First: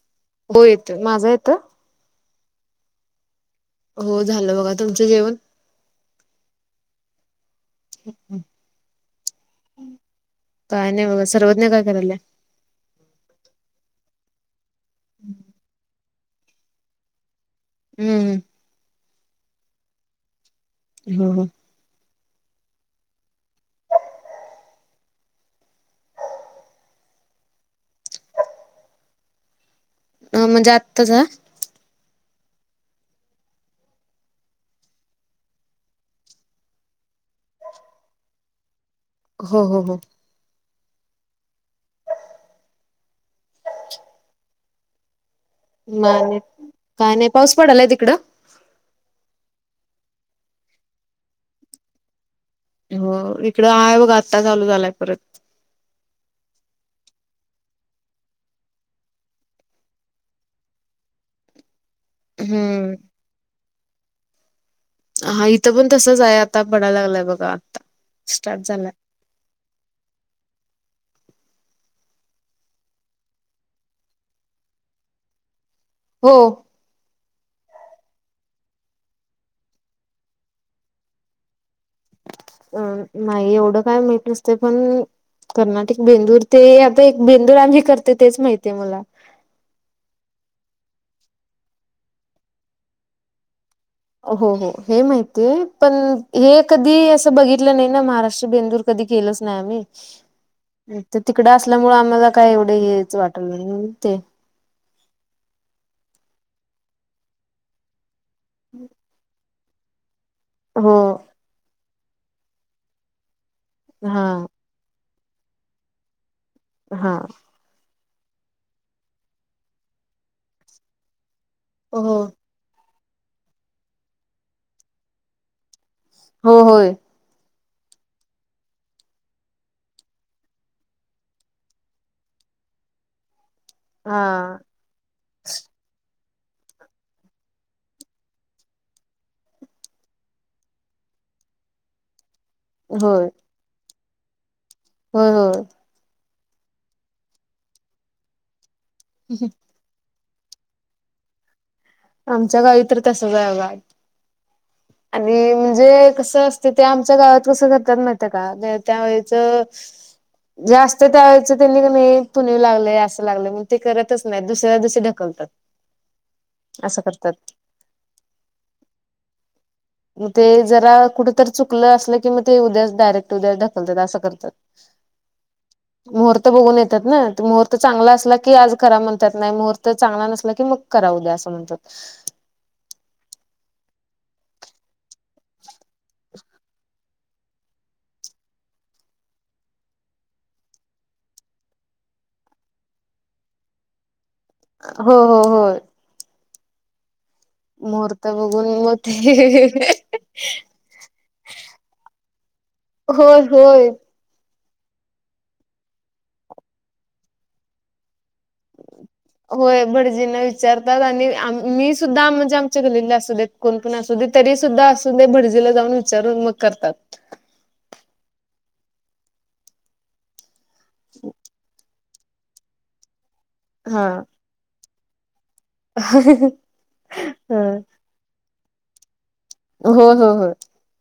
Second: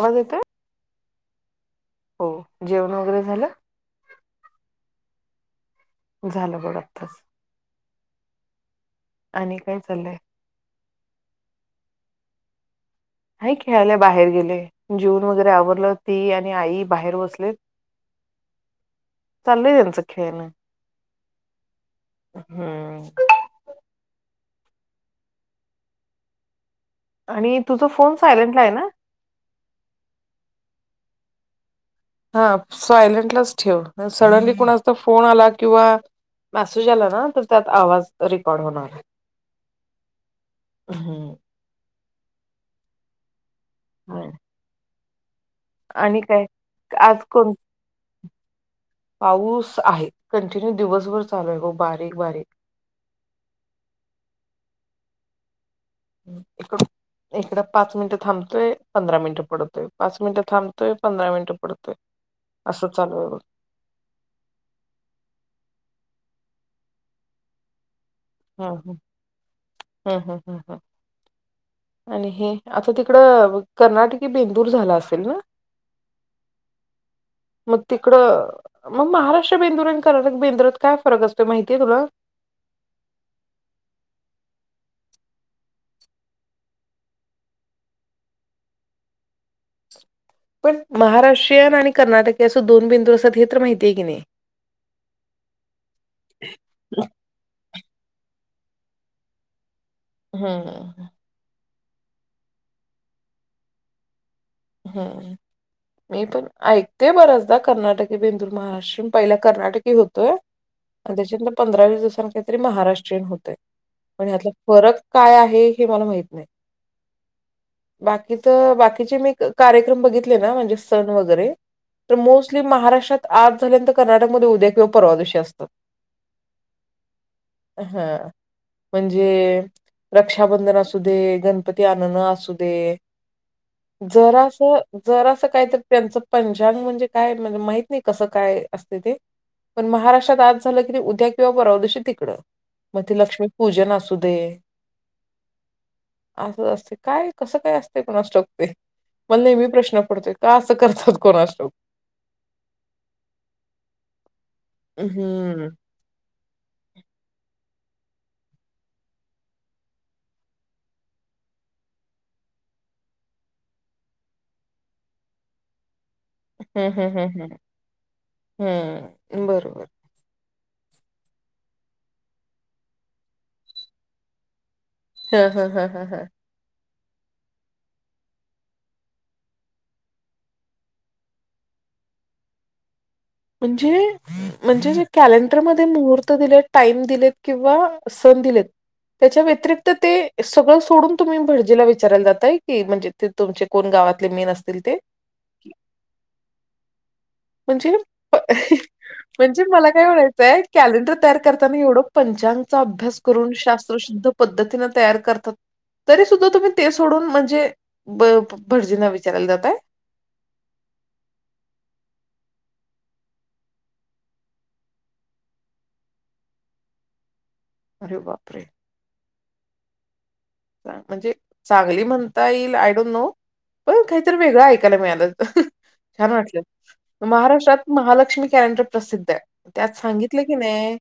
आवाज येतोय? हो येत माझा येतं. हो जेवण वगैरे झालं. हो झालं बघा तुमचं जेवण झालं ब आत्ताच. हम् हम्. आणि काय चाललंय. काय नाही ब सर्वज न काय करायलय हाय खेळायला बाहेर गेले जीवन वगैरे आवरलं ती आणि आई बाहेर बसले. हम्म. चाले दिन सिखेने हो. हम्म. आणि तुझ फोन सायलेंटला आहे ना. हो म्हणजे आत्ताच. हा सायलेंटलाच ठेव सडनली कणाचा फोन आला किंवा मेसेज आला ना तर त्यात आवाज रेकॉर्ड होणार. हा ह ह. हम्. आणि नाही नाही काय? काय आज नाही कोण पाऊस पडलाय तिकडं. पाऊस आहे कंटिन्यू दिवसभर चालू आहे ग बारीक बारीक हो इकड आहे बघ आता चालू झालाय परत ह. इकडं पाच मिनटं थांबतोय पंधरा मिनिट पडतोय पाच मिनिटं थांबतोय पंधरा मिनिट पडतय. असं हम्म चालू. हा इथं पण तसच आहे आता पडाला लागलाय बघा आता हा हम हा हा हा हा. आणि हे आता तिकडं कर्नाटकी बेंदूर झाला असेल ना. हो. मग तिकडं मग महाराष्ट्र बेंदुर आणि क बेंदुरात काय फरक असते माहि अं नाही एवढं काय माहित नसते. पण कर्नाटिक बेंदूर ते आता एक बेंदूर आणि करते तेच माहित आहे मला. [inaudible] महाराष्ट्रीयन आणि कर्नाटक अस दोन बिंदू असतात हे तर माहिती. हो हो हे माहितीय पण हे कधी असं बघित लं नाही ना महाराष्ट्र बेंदूर कधी केलंच नाही आम्ही हम त्यामुळे आम्हाला काय एवढे हेच वाटल ते हम् मी पण ऐकते बराचदा कर्नाटकी बेंदूर महाराष्ट्र पहिला कर्नाटकी होतोय हो आणि त्याच्यानंतर पंधरा वीस दिवसां काहीतरी महाराष्ट्रीयन होतंय हा पण यातला फरक काय आहे हे मला माहित नाही. हा बाकी तर बाकीचे मी कार्यक्रम बघितले ना म्हणजे सण वगैरे हो तर मोस्टली महाराष्ट्रात आज झाल्यानंतर कर्नाटकमध्ये उद्या किंवा परवा दिवशी असतात. हो होय. हा म्हणजे रक्षाबंधन असू दे, गणपती आणन असू दे हा जरा असं जरा असं काहीत त्यांचं पंचांग म्हणजे काय म्हणजे माहित नाही कसं काय असते ते पण महाराष्ट्रात आज झालं करी उद्या किंवा परवदिवशी तिकडं मग ते लक्ष्मीपूजन असू दे. हो हो असं असते काय कसं काय असते कोणास ठाऊक ते मण नेहमी प्रश्न पडतोय. का असं करतात कोणास ठाऊक. आमच्या गावी तर तसच आहे बघा. आणि हं. म्हणजे कस असते ते आमच्या गावात कस करतात तर माहित आहे का त्यावेळेस च जास्त त्यावेळेच त्यांनी नाही का नाही पुणेव लागलं असं लागलंय मग ते करतच नाही दुसऱ्य दिवशी ढकलतात. [inaudible] हम् असं हम करतात हम हम हम् बरोबर मग ते जरा कुठ तरी चुकलं असलं की मग ते उद्याच डायरेक्ट उद्या ढकलतात असं करतात. हा हा हा हा हा त्यांना मुहूर्त चांगला असला की आज करा म्हणतात नाही मुहूर्त चांगला नसला की मग कराऊ द्या असं म्हणतात. [inaudible] म्हणजे, म्हणजे जे कॅलेडर मध्ये मुहूर्त दिले टाइम दिलेत किंवा सण दिलेत त्याच्या व्यतिरिक्त ते सगळं सोडून तुम्ही भटजीला विचारायला जातय की म्हणजे ते तुमचे कोण गावात हो हो हो - म्हणजे मुहूर्त प बघून म ते म्हणजे मला काय म्हणायचंय कॅलेंडर तयार करताना एवढं पंचांगचा अभ्यास होय करून होय शास्त्रशुद्ध पद्तीन तयार करतात तरी सुद्धा तुम्ही ते सोडून म्हणजे ब भटजींना विचारायला जाताय होय भटजीना विचारतात आणि मी सुद्धा म्हणजे कोण पण असू तरी सुद्धा अस भडजीला जाऊन विचारून मग करतात. अरे बाप रे म्हणजे चांगली म्हणता येईल आय डोंट नो पण हा काहीतरी वेगळं ऐकायला मिळालं. छान वाटलं ह महाराष्ट्रात महालक्ष्मी कॅलेंडर प्रसिद्ध आहे. हो त्यात हो सांगितलं हो की नाही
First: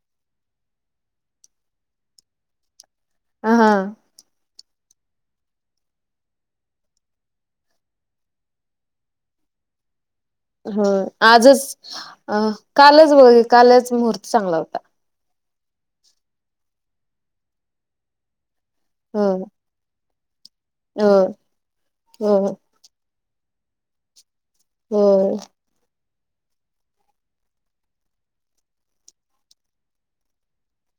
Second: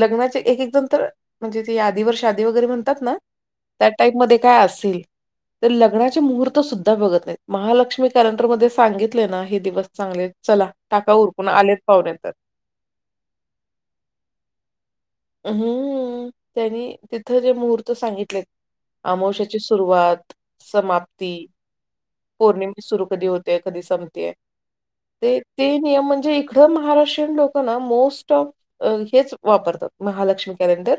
लग्नाचे एक एक जण तर म्हणजे ते यादीवर शादी वगैरे म्हणतात ना हा त्या टाईप मध्ये काय असेल तर लग्नाची मुहूर्त सुद्धा बघत नाही महालक्ष्मी कॅलेंडरमध्येध्ये सांगितले ना हे दिवस चांगले आहेत, चला हो टाका उरकून आजच आलेत पाहुणे तर. अ कालच ब कालच मुहूर्त चांगला होता हम्म त्यांनी तिथं जे मुहूर्त सांगितले होय अमोशाची सुरुवात होय समाप्ती होय पौर्णिमे सुरू क म्ह म्हणजे इकडं महाराष्ट्रीयन लोकं ना मोस्ट ऑफ हेच वापरतात महालक्ष्मी कॅलेंडर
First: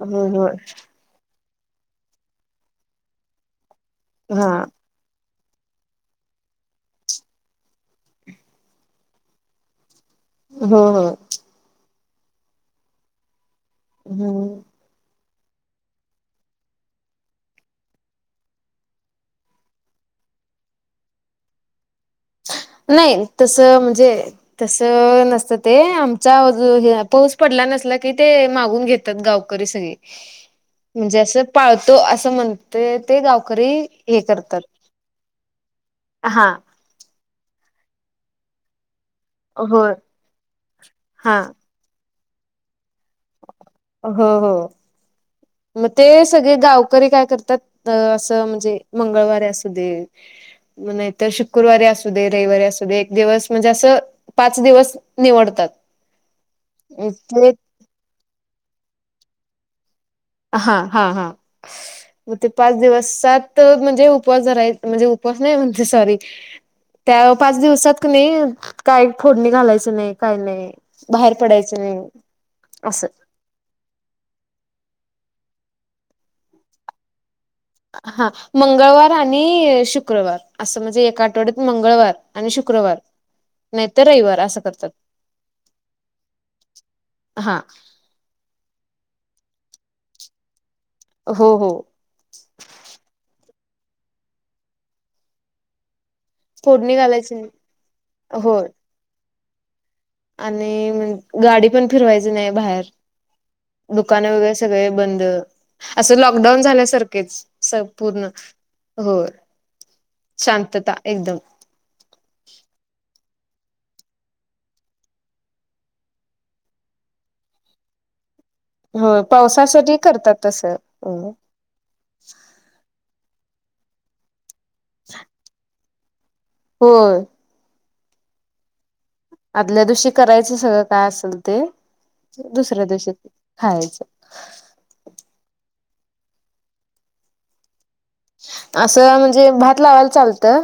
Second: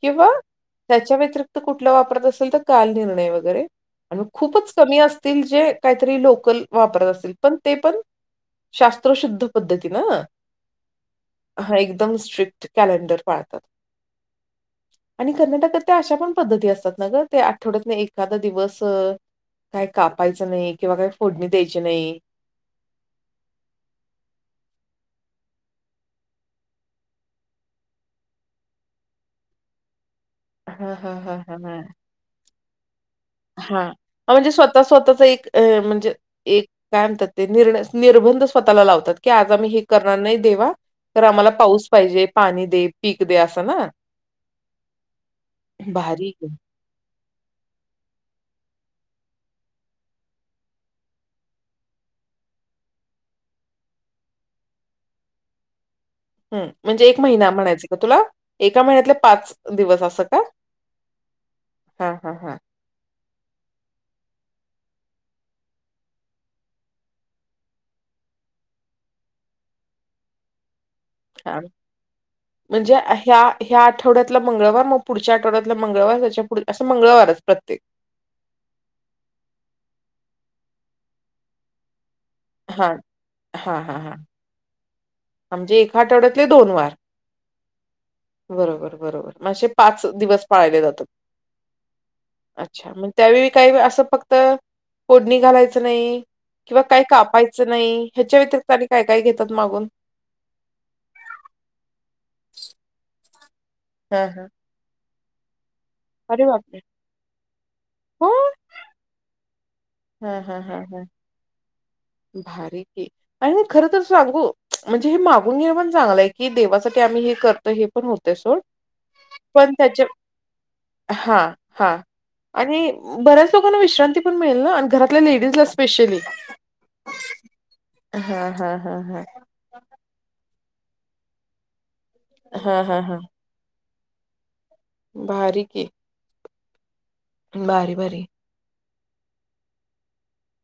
होय होय किंवा होय त्याच्या व्यतिरिक्त कुठला वापरत असेल तर काल निर्णय वगैरे आणि हा खूपच कमी असत जे काहीतरी लोकल वापरत असतील पण ते पण शास्त्रशुद्ध पद्धती होय होय हा एकदम स्ट्रिक्ट कॅलेंडर पाळतात हम्म आणि कर्नाटकात त्या अशा पण पद्धती असतात ना ग ते आठवड्यात एखादा दिवस काही कापायचं नाही किंवा काही फोडणी द्यायची नाही नाही तस म्हणजे तस नसतं ते आमच्या पाऊस पड ला नसला की ते मागून घेतात गावकरी सगळी हां, हां, म्हणजे असं पाळतो असं म्हणते ते गावकरी हा हे म्हणजे करतात. स्वतः स्वतःच एक म्हणजे हा एक काय म्हणतात ते निर्णय निर्बंध स्वतःला लावतात की आज आम्ही हे होय करणार नाही देवा तर हा आम्हाला पाऊस पाहिजे पाणी दे पीक दे अस हो हो मग ते भारी आहे. सगळे गावकरी कातात अस म्हणजे मंगवारी अस दे शुक्रवारी अस रविव एक दिवस म्हणजे अस पाच दिवस निवडतात ह म्हणजे एक महिना ते म्हणायच का तुला एका महिन्यातले पाच दिवस का? हा हा हा हां, हां, मग ते हां, पाच दिवसात तर म्हणजे उपवास जराय म्हणजे उपस नाही म्हणजे सॉरी त्या पाच दिवसात क नाही काय फोडणी घालायच नाही काय नाही बाहेर हा पडायचं नाही म्हणजे असं ह्या ह्या आठवड्यातला मंगळवार मो पुढच्या आठवड्यातला मंगळवार त्याच्या पुढ असं मंगळवारच प्रत्येक. हा मंगळवार आणि शुक्रवार असं म्हणजे ए आठवड्यात मंगळवार आणि हां, शुक्रवार नाही तर रविवार असं करतात म्हजे ए आठवड्यातले दोन वार हा बरोबर बरोबर पाच दिवस जातचछ हो हो काही असं फक्त फोडणी घालायचं नाही किंवा फोडणी काय घालायची कापायचं नाही ह्याच्या हो व्यतिरिक्त आणि काय काय घेतात मागून आणि गाडी पण फिरवायची नाही बाहेर हां, दुकानं हां. वगैरे सगळे बंद असं अरे लॉकडाऊन बापरे! झाल्यासारखेच संपूर्ण हो. हो- शांतता एकदम- भारीकी आहे आणि खर तर सांगू म्हणजे हे मागून घे पण चांगलंय की देवासाठी- आणि हे करतो हे पण होत- हो [inaudible] पण पावसासाठी त्या करतात तसं हा- हा आणि बऱ्याच लोकांना विश्रांती पण मिळेल ना आणि घरातल्या लेडीजला स्पेशली- हो- हा- हा -हा- हा आदल्या दिवशी करायचं सगळं काय असेल ते हां, दुसऱ्या हां, दिवशी हां. खायचं भारी की- बारी- बरी असं म्हणजे भात लावायला चालतं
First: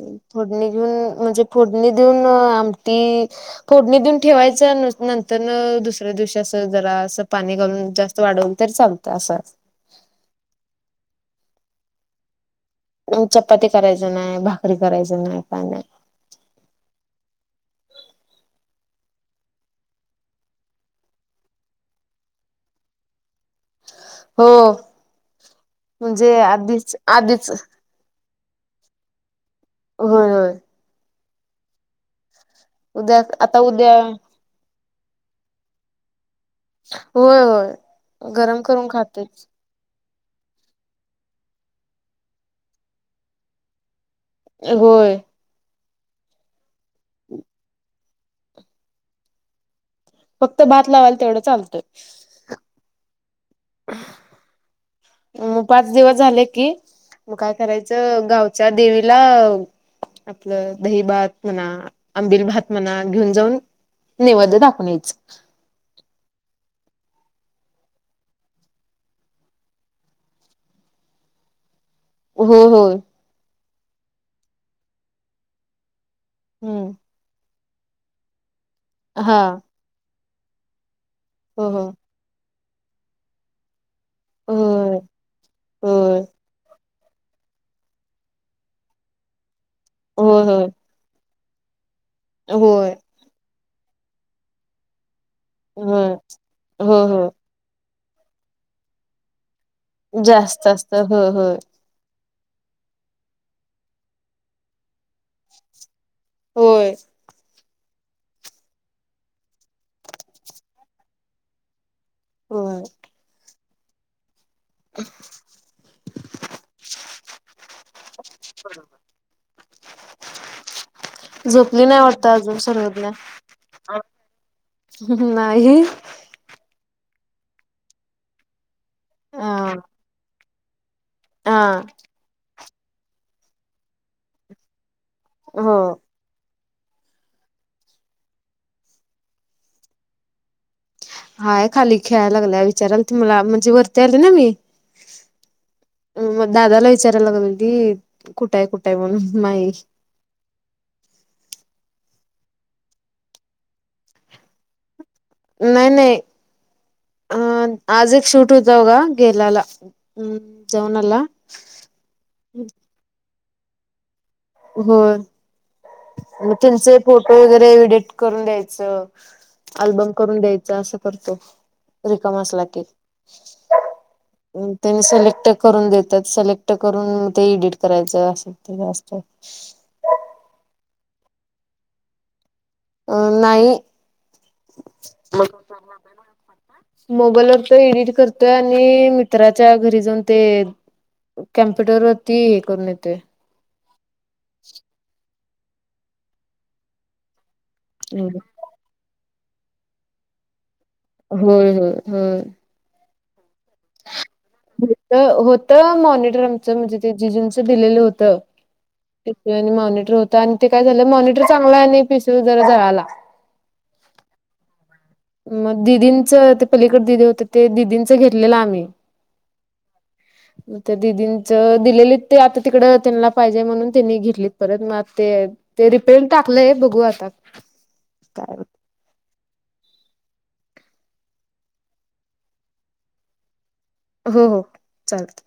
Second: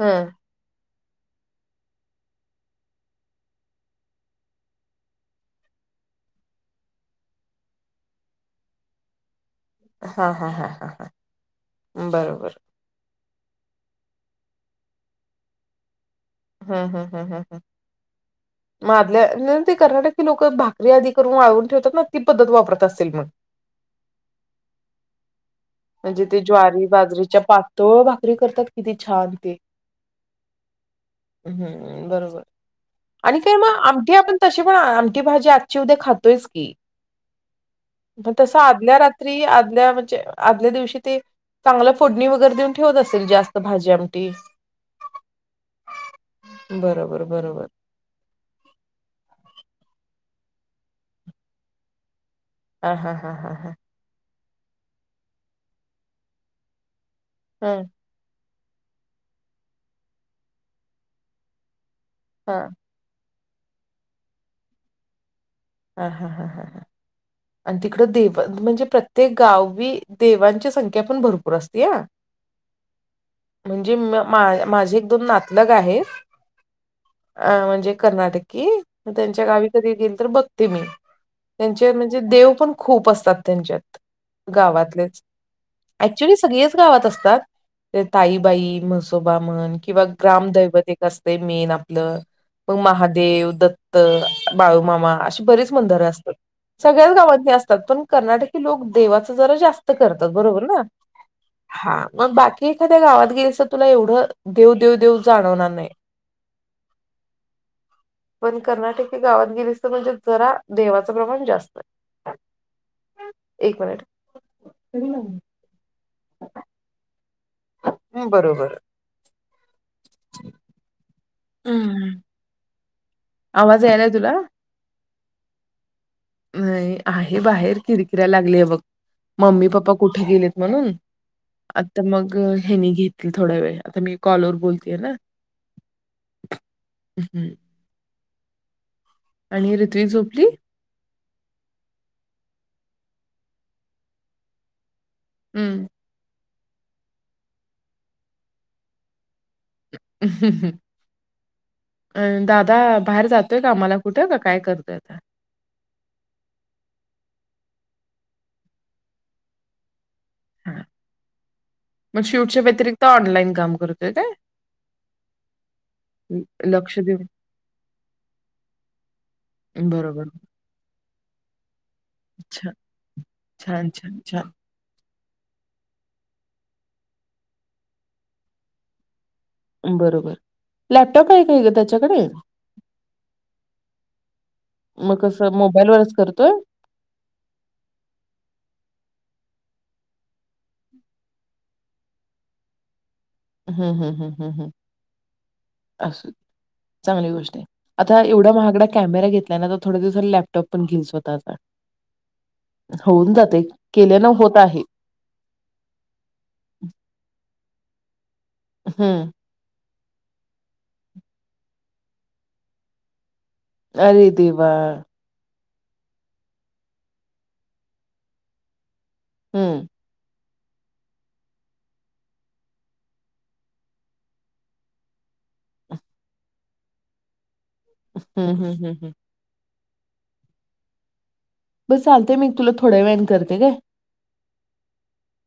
हं. म्हणजे फोडणी देऊन आमटी फोडणी देऊन ठेवायच नंतर न दुसर [inaudible] दिवशी अस जरा अस पाणी घालून जास्त वाढवल तरी चालतं असं- हां, हां, हां, हां, हां. बरोबर चपाती करायच नाही भाकरी करायच नाही का नाही- हं, माधल [inaudible] कर्नाटकी लोक भाकरी आदी करून वाळवून ठेवतात ना ती पद्धत वापरत असेतील मग हो- म्हणजे ते ज्वारी आधीच बाजरीच्या आधीच पातळ भाकरी करतात किती छान ते- हा- ् हम बरोबर आणि काय आता मग उद्या आमठीे आपण तशी पण आ- ठी भाजी आजची उद्या खातोयच की होय होय तस गरम करून आदल्या खाते रात्री आ- आदल्या दिवशी ते चांगलं फोडणी वगैरे देऊन ठेवत असेल जास्त भाज्या- होय- बरोबर -बरोबर फक्त भात लावाला तेवढं चालतय हा -हा- हा -हा मग पाच दिवस झाले कि मग काय हं, करायचं गाव- त्या देवीला आपलं दही-भात म्हणा- आंबिल हां. भात म्हना घेऊन जाऊन नैवद दाखवूण यायच हा -हा- हा -हा -हा आणि तिकड देव म्हणजे प्रत्येक गावी देवांची संख्या पण भरपूर असती ह- हो- हो म्हणजे माझे एक दोन नातलग आहेत हम्म- अ म्हणजे कर्नाटकी हा त्यांच्या गावी कधी येेईल तर बघते मी- हो हो त्यांच्या म्हणजे देव पण खूप असतात त्यांच्यात- होय गावातलेच होय ऍक्च्युली सगळेच- गावात असतात ते ताईबाई म्हसोबा म्हण किंवा होय ग्राम होय दैवत एक असत- मेन आपल होय महादेव दत्त बाळमामा- बरीच मणदर होय असतात होय सगळ्याच होय गावातनी असतात पण कनार्टक लोक देवाच जरा जास्त- ते करतात बरोबर जास्त ना असत होय होय हा- मग बाकी एखाद्या गावात गेलीस तर तुला एवढं देव -देव- देव जाणवणार नाही होय- पण कर्नाटकी हे गावात गेलीस त म्हणजे जरा देवाचं प्रमाण जास्त आहे हो- एक मिनिंट [inaudible] ह् बरोबर- झोपली नाही हम्म वाटत अजून सरर्वज्ञा आवाज यायलाय तुला- नाही नाही आहे बाहेर किरकिरा लागले बघ हा मम्मी पप्पा कुठे गेलेत म्हणून. हा आता मग हेनी घेतील थोडा वेळ आता मी कॉलवर बोलतेय ना. हो [unintelligible] आणि रित्वी झोपली! हाय खाली खेळायला लागला विचाराला त मला म्हणजे वरती आली ना मी हम्म मग दादाला विचारायला लागल की कुठ आहे कुठं आहे म्हणून माही ह ह [unintelligible] अं दादा बाहेर जातोय कामाला कुठं का काय करतोय आता नाही नाही अं आज एक शूट होत होघ गेल्याला मग शूटच्या व्यतिरिक्त ऑनलाईन काम करतय का हो [unintelligible] मग त्यांचे लक्ष देऊन फोटो वगैरे एडिट करून द्यायचं अल्बम बरोबर करून द्यायच असं करतो रिकम असला छान कि छान छान छान [unintelligible] करून देतात सिलेक्ट करून ते एडिट करायचं असेल ते जास्त बरोबर लॅपटॉप आहे का त्याच्याकडे अं नाही! मग कसं मोबाईलवरच करतोय? मोबाईलवर तर एडिट करतोय आणि मित्रां च्या घरी जाऊन ते कम्प्युटर वरती हे करून येतय. असू चांगली गोष्ट हें. आता एवढा महागडा कॅमेरा घेतलाय ना तर थोड्या दिवसात लॅपटॉप पण घेईल स्वतःचा. होय होय होय. होऊन जातय. होत होत मॉनिटर आमचं म्हणजे ते जिजुंचं दिलेलं होतं. हं. [unintelligible] हो आणि ते काय झालं मॉनटर चांगलं आहे नाही पिस जरा जळाला. अरे देवा! मग दिदींचं ते पलीकड दिदी होते ते दिदींच घेतलेलं आम्ही हम्म. तं दिदींच दिलेली ते आता तिकड त्यांना पाहिजे म्हणून तिने घेतलीत परत मग आता ते ते रिपेन टाकलंय बघू आता काय [unintelligible] बस चालतेय मी तुला थोड्यावेळाने करते काय? हो हो चालत.